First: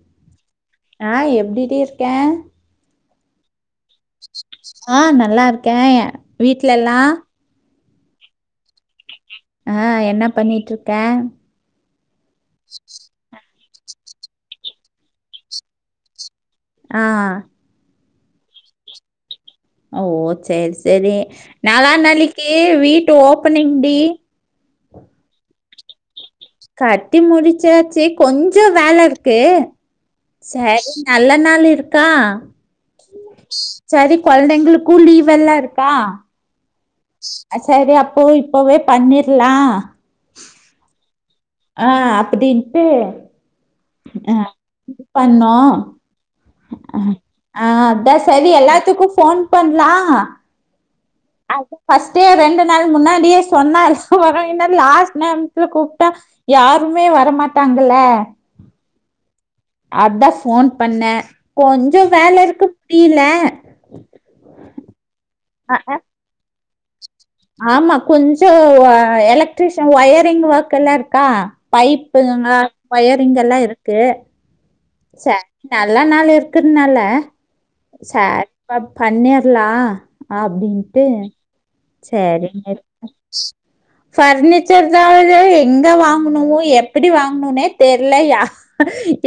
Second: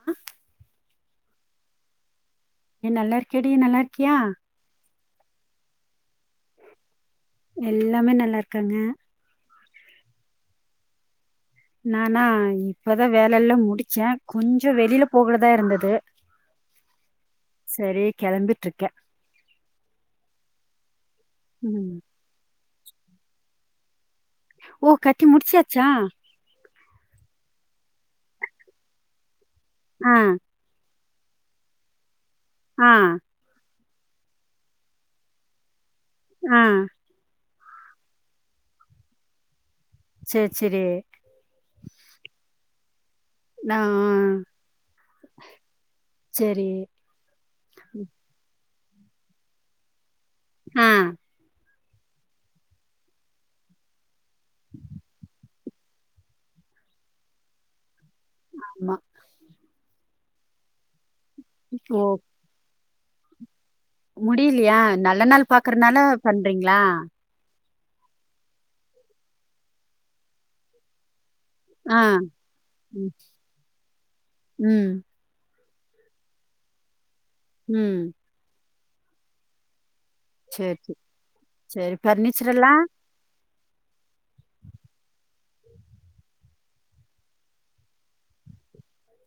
ஆ ஆ எப்டி டி இருக்க ஏ நல்லாருக்கியா டி நல்லாருக்கியா ஆ நல்லாருக்கே ஏ வீட்ல எல்லா எல்லாமே நல்லாருக்காங்க ஆ என்ன பண்ணிட்ருக்க நானா இப்பதா வேல எல்லா முடிச்ச கொஞ்சோ வெளியில போகறதா இருந்தது ஆ செரி கெளம்பிட்ருக்கே ஓ செரி செரி ம். நாளானாளிக்கி வீட்டு ஓப்பனிங் டி ஓ கட்டி முடிச்சாச்சா கட்டி முடிச்சாச்சி கொஞ்சோ வேல இருக்கு ஆ சேரி நல்ல நாள் இருக்கா ஆ செரி கொழ்ந்தைங்களுக்கு லீவ் எல்லா இருக்கா ஆ அ செரி அப்போ இப்பவே பண்ணீர்லா சேர் செரி ஆ அப்பிடின்ட்டு நா பண்ணோ செரி ஆ அதா செரி எல்லாத்துக்கு ஃபோன் பண்லா ஆ அதா ஃபஸ்ட்டே ரெண்டு நாள் முன்னாடியே சொன்னால் வரு இன்ன லாஸ்ட் நேரத்ல கூப்ட்டா யாருமே வரமாட்டாங்கள்ல ஆம்மா அதா ஃபோன் பண்ணே ஓ கொஞ்சோ வேல இருக்கு கீழ்ல முடியிலையா நல்ல நாள் பாக்கறனால பண்றீங்ளா ஆமா கொஞ்சோ எலக்ட்ரிஷன் ஒயரிங் ஒர்க் கெல்லா இருக்கா ஆ பைப்புங்க ம் ஒயரிங் எல்லா இருக்கு ம் சேரி நல்லா நாள் இர்கற்னால ம். சேர் பண்ணிர்லா‌ சரி சரி அப்டின்ட்டு சரி ஃபர்னிச்சர் செரிங்க எல்லாம் ஃபர்னிச்சர் தாங்க எங்க வாங்குணுவோ எப்டி வாங்ணுனே தெர்லா யா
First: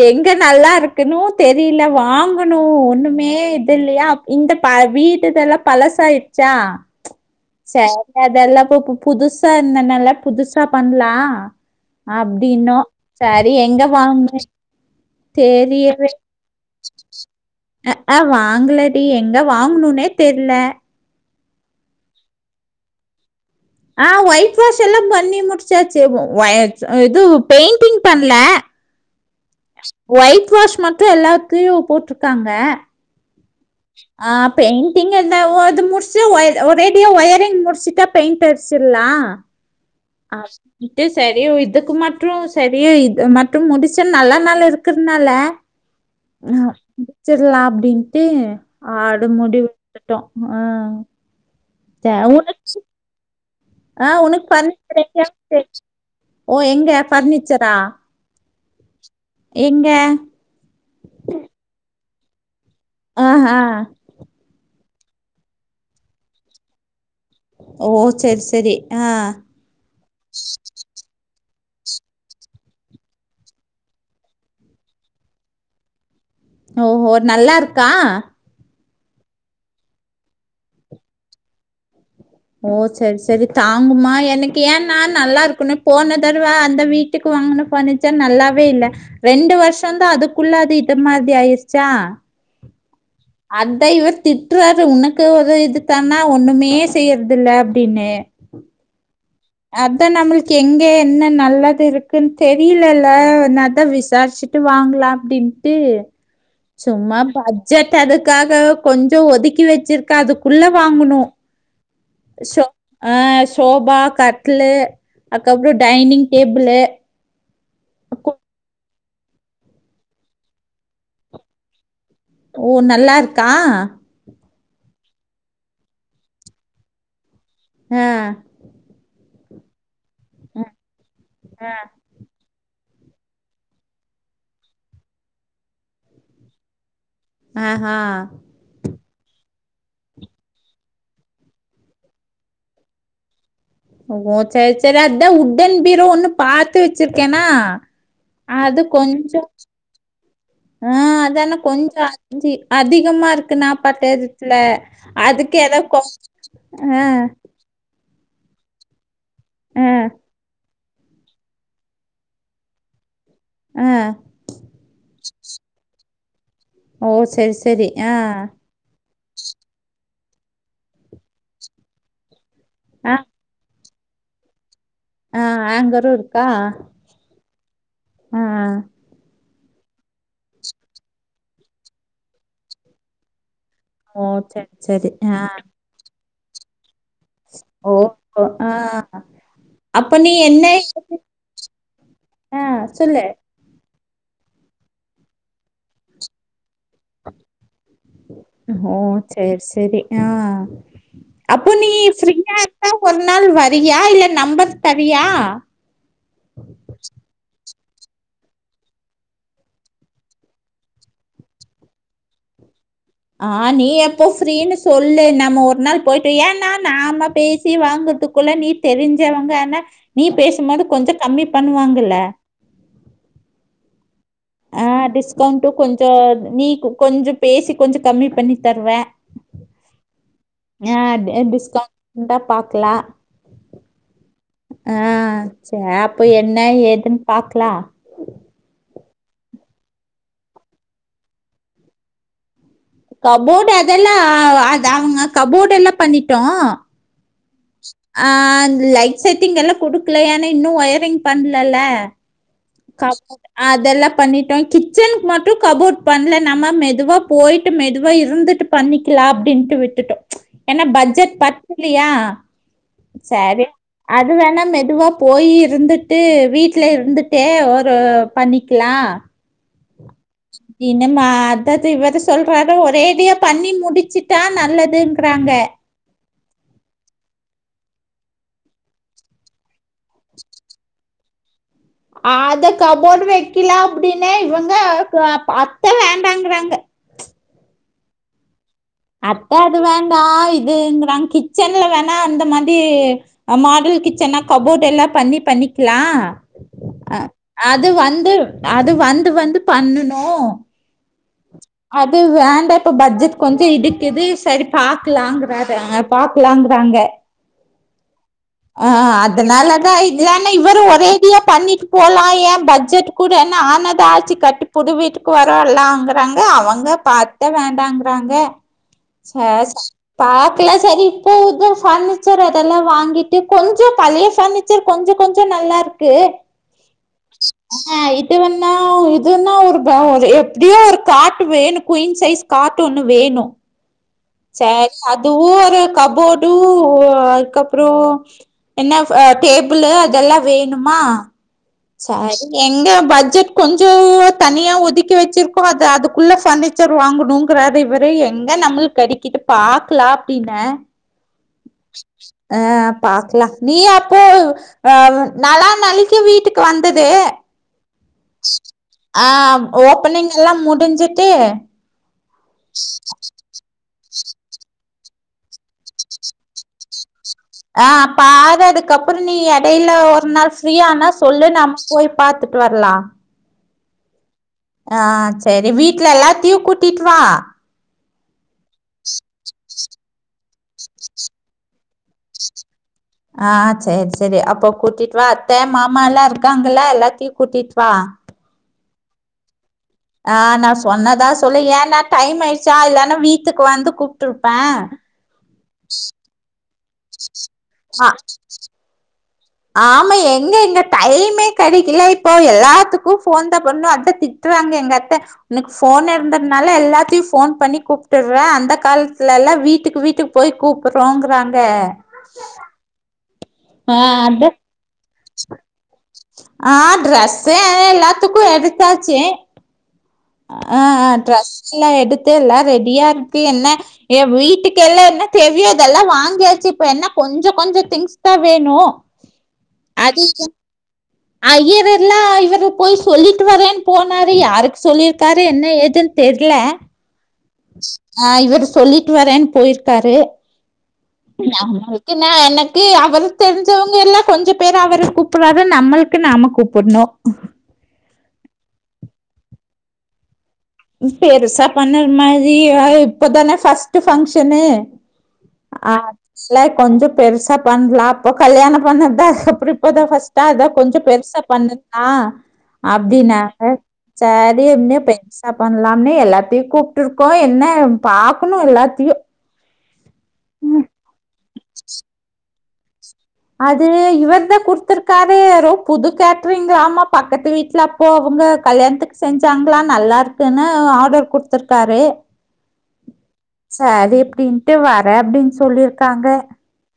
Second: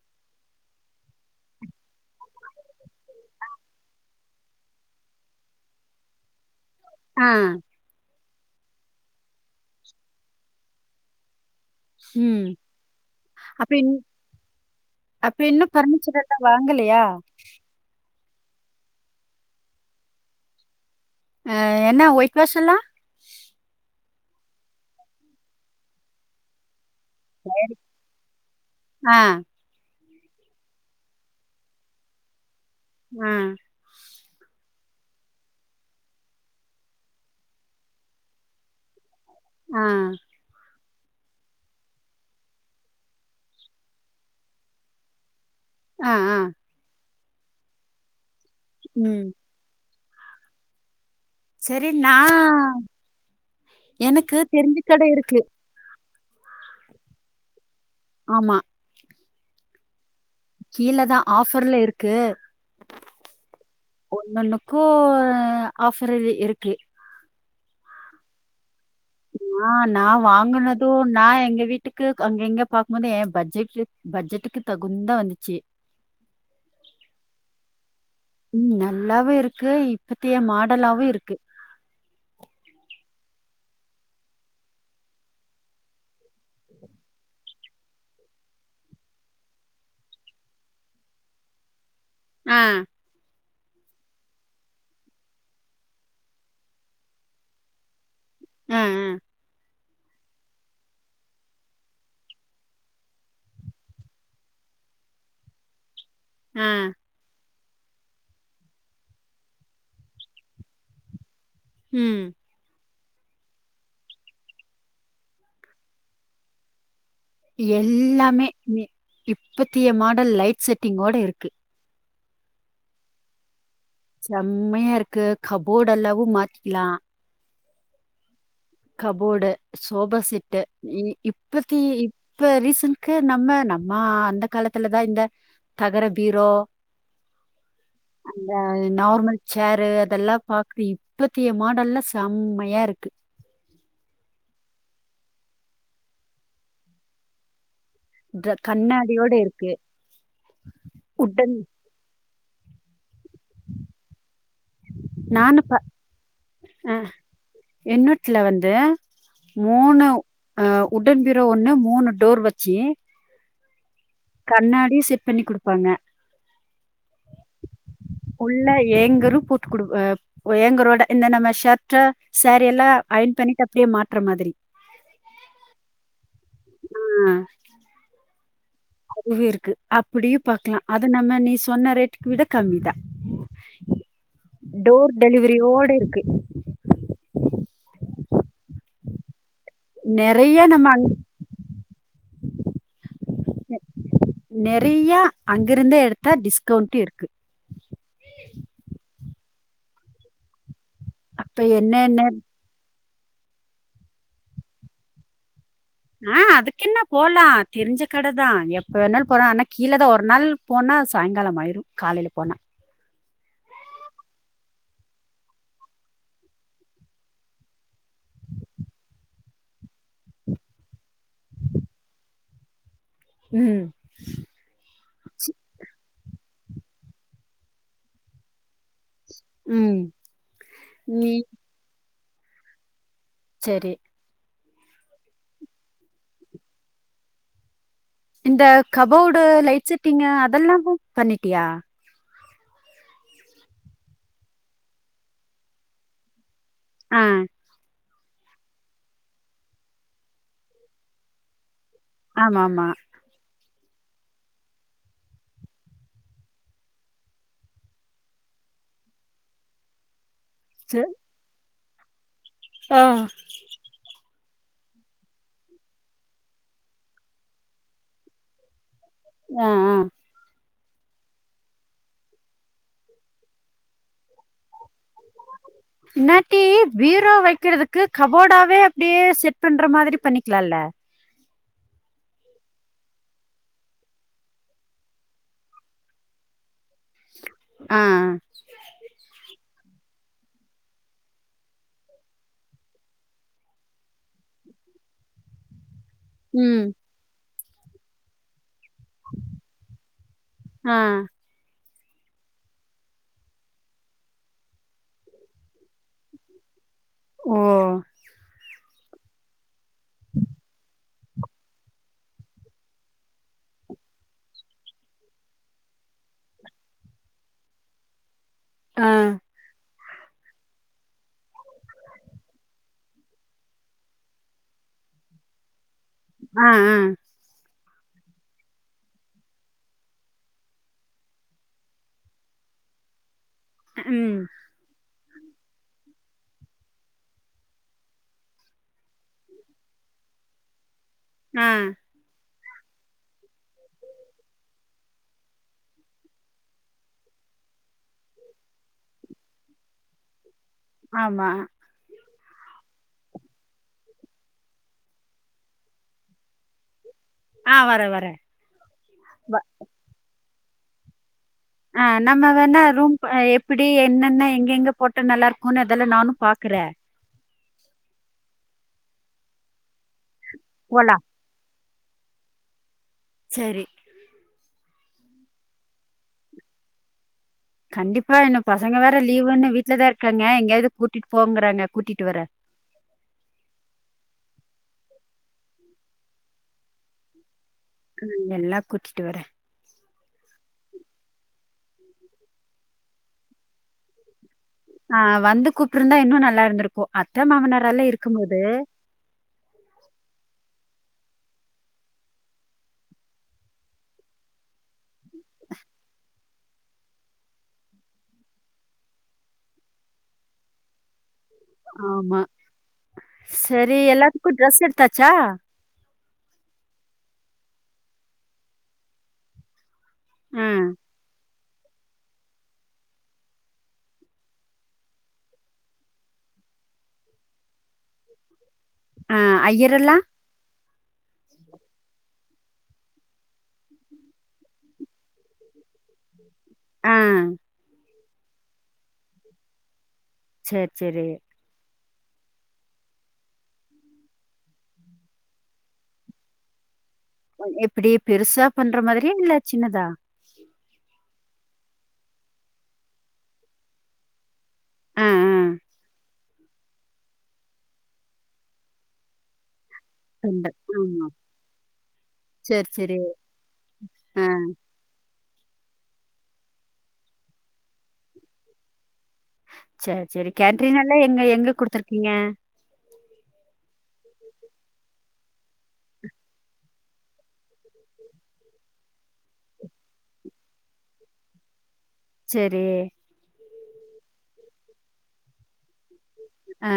எங்க நல்லாருக்கணு தெரில வாங்கணு ஒண்ணுமே இதுல்லயா இந்த பா வீடுதெல்லா பழசாயிட்ச்சா ஆ சேரி அதெல்லா பூப் போ புதுசா இந்த நால புதுசா பண்லா ம் அப்டின்னோ செரி எங்க அப்ப வாங்க அப்ப இன்னும் தெரியவே பர்னிச்சர் எல்லாம் வாங்கலையா? அ அ வாங்கலடி எங்க வாங்கணுனே தெர்ல அ என்ன ஒயிட் வாஷ் எல்லா ஆ ஒயிட் வாஷ் எல்லா பண்ணி முடிச்சாச்சு ஒ ஒய் இது பெயிண்டிங் பண்ல ஆ ஒயிட் வாஷ் மட்டு எல்லாத்லயு போட்ருக்காங்க அ ஆ பெய்ண்டிங் எந்த ஒ து முடிச்சு ஒ ஒரேடியா ஒயரிங் முடுசுட்டா பெயிண்ட் அட்ச்சர்லா ஆ ஆ ட்டு சரியோ இதுக்கு மட்டு சரியா இது மட்டும் முடிச்ச நல்ல நாளு இருக்றனால ஆ முடுச்சர்றலா அப்டின்ட்டு ம். ஆடு முடிவு ட்டுட்டோ ஆ செரி நா ஆ உனக்கு ஃபர்னிச்சர் [inaudible] ஓ எங்க ஃபர்னிச்சரா ஆமா எங்க கீழ தா ஆஃபர்ல இருக்கு அ ஹ ஒன்னொன்னுக்கு ஆஃபரு ஐ டி இருக்கு ஓ சேர் சேரி அ ஆ நா வாங்குனதும் நா எங்க வீட்டுக்கு அங் கெங்க பாக்கும் போது எ பட்ஜெட் பட்ஜெட்டுக்கு தகுந்தா வந்துச்சு ஓ ஹோ நல்லா இருக்கா ம் நல்லாவே இருக்கு இப்பத்திய மாடலாவு இருக்கு ஓ சேர் சேரி தாங்குமா எனக்கு ஏன்னா நல்லா இருக்கணு போன தடவ அந்த வீட் டுக்கு வாங்குன பர்னிச்சர் நல்லாவே இல்ல ரெண்டு வருஷந்தா அதுக்குள்ள அது இது மாறி ஆயிடுச்சா அ அத்தா இவர் திட்றாரு உனக்கு இது இதுப்பண்ணா ஒண்ணுமே செய்யறதில்ல அப்டின்னு அ அ அத்தா நம்மளுக்கு எங்க என்ன நல்லது இருக்குன்னு தெரில இல்ல நா அத்தா விசாரிச்சுட்டு ட்டு வாங்கலா அப்டின்ட்டு ஆ. சும்மா பாத் செட் அதுக்காக கொஞ்சோ ஒதுக்கி வச்சிருக்க அதுக்குள்ள வாங்குணு ம் சோ அ சோபா கட்லு அதுக்கப்றோ டைனிங் டேபுளு எல்லாமே இப்பத்திய மாடல் லைட் செட்டிங்கோட இருக்கு ஓ நல்லாருக்கா செம்மையா இருக்கு கபோர்டு எல்லாவு மாத்திக்கலா அ கபோடு சோபா செட்டு இ இப்பத்தி இப்ப ரீசன்கா நம்ம நம்ம அந்த காலத்துல தா இந்த தகர பீரோ அ அ இந்த நார்மல் ச்சேரு அதெல்லா பாக்குற இப்பத்தைய மாடல்ல செம்மையா இருக்கு ஓ சேர் சேரி அத்தா உட்டன் பீரோ ஒண்ணு பாத்து வச்சிருக்கெனா த- அது கண்ணாடியோட கொஞ்சோ இருக்கு ஆ உடன் அத்தான கொஞ்சோ ஞ்சிஅதிகமா இர்க் க்கு நா பாத்த எடத்துல அதுக்கு ஏதோ கொ அ என் நேரத்துல வந்த ஆ மூணு அ உட்டன் பீரோ ஒன்னு மூணு டோர் வச்சி அ கண்ணாடியு செட் பண்ணி குடுப்பாங்க ஓ சரி சரி ஆ [inaudible] உள்ளி ஏங்கரு புத் குடுக் ஏப் ஏங்கரோட இந்த நம்ம ஷர்ட சேரீ எல்லா ஆ அயன் பண்ணிட்டு அப்படியே மாட்ற்ற மாதிரி அ ஹேங்கரும் இருக்கா உம் உம் வி இருக்கு அப்படியும் பக்கலா அத நம்ம நீ சொன்ன ரேட்டுக்கு விட கம்மி தா ஓ சரி சரி டோர் ஆ டெலிவரி யோட இருக்கு ஓ ஓ அ அப்ப நீ நெறைய என்ன நம்ம அங் ஆ சொல்லு நிறையா அங்கேருந்தே எடுத்தால் டிஸ்கவுண்ட்டும் இருக் ஓ சேர் சேரி ஆ அப்ப அப்போ நீ என்னென்ன ஃப்ரீயா இருந்தா ஒரு நாள் வரியா இல்ல நம்பர் தரியா ஆ அதுக்கு என்ன போலாம் தெரிஞ்ச கடதான் எப்ப வேணாலும் போலா ஆனா கீழே தான் ஒரு நாள் போனா சாயங்காலம் ஆய்ரும் காலையில போனா ஆ நீ எப்போ ஃப்ரீன்னு சொல்லு நம்ம ஒரு நாள் போய்ட்டு ஏன்னா நாம பேசி வாங்கர்த்து க்குள்ள நீ தெரிஞ்சவங்க ஆனா நீ பேசும்போது கொஞ்சோ கம்மி பண்ணுவாங்கல்ல ம் ஆ டிஸ்கவுண்ட்டும் கொஞ்சோ நீ கொஞ்சம் பேசி கொஞ்சம் கம்மி பண்ணி தருவ ம் ஆ நீ டிஸ்கவுட் இருந்தா பாக்கலா செரி ஆ ச அப்போ என்ன ஏதுன்னு பாக்கலா இந்த கபோர்டு லைட் செட்டிங்கு அதெல்லாமு பண்ணிட்டியா கபோர்டு அதெல்லாம் அ அவங்க கபோர்டெல்லாம் பண்ணிட்டோம் ஆ ஆ அந்த லைட் செட்டிங் எல்லாம் குடுக்கல ஏன்னா இன்னும் ஒயரிங் பண்ணலல ஆமா ஆமா காசு அதெல்லாம் பண்ணிட்டோம் கிச்சனுக்கு மட்டும் கபோர்ட் பண்ணல நம்ம மெதுவா போய்ட்டு மெதுவா இருந்துட்டு பண்ணிக்கலாம் அப்டின்ட்டு விட்டுட்டோம் ஏன்னா சே பட்ஜெட் பத்துலையா ஆ சரி அது வேணா மெதுவா போயி இருந்துட்டு வீட்ல இருந்து ட்டே ஒரு பண்ணிக்கலா ஆ ஆ என்னமா அதது இத சொல்றார ஒரேடியா பண்ணி முடிச்சுட்டா நல்லதுங்கறாங்க கூ பீரோ வைக்கிறதுக்கு கபோடாவே அப்படியே செட் பண்ற மாதிரி பண்ணிக்கலாம்ல அத கபோர்டு வைக்கலாம் அப்டின்னே இவங்க அப்பா வேண்டாங்கறாங்க ஆ ஆ அப்போ அது வேண்டா இதுங்கறாங் கிச்சன்ல வேணா அந்த மாதிரி மாடல் கிச்சன்னா கபோர்ட் எல்லா பண்ணி பண்ணிக்கலாம் ம் ஆ அது வந்து அது வந்து வந்து பண்ணனும் ஆ அது வேண்டாம் இப்ப பட்ஜெட் கொஞ்சம் இடிக்குது சரி பாக்கலாங்கறாரு அவுங் அப் பாக்கலாங்கறாங்க ஓ ஆ அதனாலதான் இல்லன்னா இவரும் ஒரேடியா பண்ணிட்டு போலாம் ஏன் பட்ஜெட் கூடன ஆனத் ஆச்சி கட்டி புது வீட்டுக்கு வரோல்லாங்கறாங்க அவங்க பா அத்த வேண்டாங்கறாங்க ஆ ச பார்க்கலாம் சரி இப்போ இது பர்னிச்சர் அதெல்லாம் வாங்கிட்டு இது கொஞ்சம சலய பர்னிச்சர் கொஞ்சம் கொஞ்சம் நல்லா இருக்கு ஆ அ ஆ இது வேண்ணா இதுன்னா ஒரு போவாரு எப்டியோ ஒரு காட் வேணும் குயின் சைஸ் காட் ஒன்னு வேணும் ம் சரி அதுவு ஒரு கபோர்டு அதுக்கப்பறோ என்ன ஆ டேபிள்ளு அதெல்லா வேணும்மா ஆ சரி எங்க பட்ஜெட் கொஞ்சோ தனியா ஒதுக்கி வச்சிருக்கோ அது அதுக்குள்ள ஃபர்னி ச்சர் வாங்கணுங்கறாரு இவரு எங்க நம்மல் கடைக்குது பாக்கலா அப்டின்னே ஆமா ஆ பாக்கலா நீ அப்போ அ நல்லா நாளிக்கி வீட்டுக் வந்துது ஆ வரே வரே ஆ வ ஓப்பனிங் எல்லா முடிஞ்சுட்டு ஆ நம்ம வேணா ரூம் அ எப்படி என்னென்ன எங்கெங்க போட்டா நல்லா இருக்குன்னு அதெல்லா நானு பாக்கறே ஆ பாரு அதுக்கப்பறோ நீ எடையில ஒரு நாள் ஃப்ரீய ஆனா போலா சொல்லு நம் போய் பாத்துட்டு வர்லா சரி ஆ சரி வீட்ல எல்லாத்தியு கூட்டிட் வாா கண்டிப்பா இன்னு பசங்க வேற லீவ்ன்னு வீட்லதா இருக்காங்க எங்கயாது கூட்டிட் போங்கறாங்க கூட்டிட்டு வர ஆ சேர் சரி அப்போ கூட்டிட் வா அத்தே மாமா எல்லா இருக்காங்கல்ல எல்லாத்தியு கூட்டிட் வா ம் எல்லா கூட்டிட்டு வர ஆ நா சொன்னதா சொல்லு ஏன்னா டைம் ஆய்ச்சா இல்லன்னா வீட்டுக் வந்து கூப்ட்டுருப்பே ஆ வந்து கூப்ற்றுந்தா இன்னு நல்லா இருந்திருக்கு அத்த ஆ மானரார்ல இருக்கும் போது ஆமா எங்க இங்க டைமே கடைக்கல இப்போ எல்லாத்துக்கு போன் தா பண்ணோ அதா தி ட்றாங்க எங்க அத்த உனக் போன் இருந்த னால எல்லாத்தையு போன் பண்ணி கூப்ட்டுற்றே அந்த காலத்துல எல்லா வீட்டுக்கு வீட்டுக்கு போய் கூப்புறோங்கறாங் க ஆமா சரி எல்லாத்துக்கு டிரெஸ் எடுத்தாச்சா ஆ ட்ரெஸ்ஸ எல்லா எல்லாத்துக்கு எடுத்தாச்சு ஆ ஆ ட்ரஸ்ல்லா எடுத்து எல்லா ரெடியா இருக்கு என்ன ஏ வீட்டுக்கு எல்லா என்ன தெவையோ அது எல்லா வாங்கியாச்சு இப்ப என்ன கொஞ்சோ கொஞ்சோ திங்ஸ் தா வேணு ஆ அய்யர்ரல்லா அது இது ஐயர் எல்லா இவரு போய் சொல்லிட்டு வரேன் போனாரு யாருக் சொல்லிர்க்காரு என்ன ஏதுன் தெர்ல ஆ ஆ இவுரு சொல்லிட்டு வரேன் போயிருக்காரு சேர் சேரி நம்மளுக் என்ன எனக்கு அவர்க் தெரிஞ்சவங்க எல்லா கொஞ்ச பேர அவரு கூப்பற்றாரு நம்மளுக் கு நாம கூப்பண்ணு எப்படி பெருசா பண்ற மாதிரிய இல்ல சின்னதா பெருசா பண்ண மாதிரி இப்பதானே ஃபர்ஸ்ட்டு ஃபங்சன்னு ஆ இல்ல கொஞ்சோ பெருசா பண்லா அப்போ கல்யாணம் பண்ணதுதா அதுக்கப்பறோ இப்பதா ஃபஸ்ட் டா அதா துண்டு கொஞ்சோ ஆமா பெருசா பண்ணதுலா சேரி சேரி அப்டின்ன ஆ சரி என்ன இப்ப பண்லான்னு எல்லாத்தியு கூப்ட்டு இருக்கோ என்ன பாக்கணு எல்லாத்தையு சேர் சேரி கேட்ரிங் எல்லா எங்க எங்க குடுத்துருக்கீங்க அது இவர்தா குடுத்துருக்காரு எதோ புது கேட்ரிங் ஆமா பக்கத்து வீட்ல போ அவுங்க கல்யாணத்துக் செஞ்சாங்ளா நல்லா இருக்குனு ஆர்டர் குட்த்துருக்காரு சேரி சரி அப்டின்ட்டு வரே அப்டின் சொல்லிர்க்காங்க ஆ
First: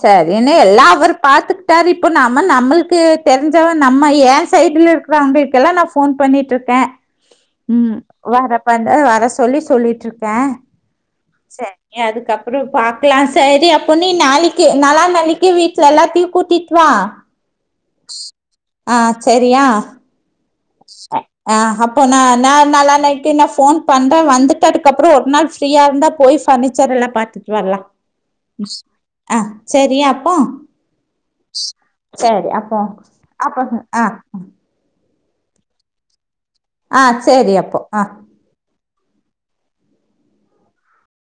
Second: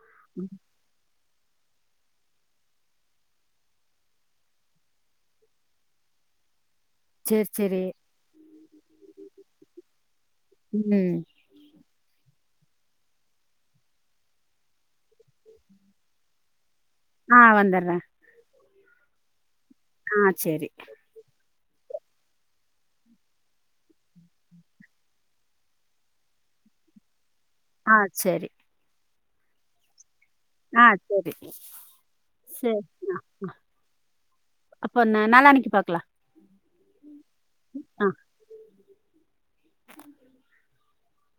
சரினு எல்லா அவரு பாத்துக்ட்டாரு இப்போ நாம நம்மளுக்கு தெரிஞ்சவ நம்ம ஏ சைட்ல இருக்குறவுங்களுக் கெல்லா நா ஃபோன் பண்ணிட்ருக்கே சேரி சேரி ம் வரப்பந்த வர சொல்லி சொல்லிட்ருக்கே ம் சேரி அதுக்கப்புறோ பாக்கலா சேரி அப்ப நீ நாளைக் கி நாலா நாளைக்கி வீட்ல எல்லா தியு கூட்டிட் வா ஆ வந்தற்ற ஆ செரியா ஆ செரி ஆ ஆ அப்போ நா நா நால்லா நாளைக்கி நா ஃபோன் பண்ற வந்துட்ட அதுக்கப்றோ ஒரு நாள் ஃப்ரீயா இருந்தா போய் ஃபர்னி சரல்லா பாத்துட் வர்லா ஆ சரி. ஆ செரியாப்பா ஆ சரி. சேரி அப்போ அப்ப ஆ அப்போ நா நாளான்னைக்கி பாக்கலா ஆ சேரி அப்போ ஆ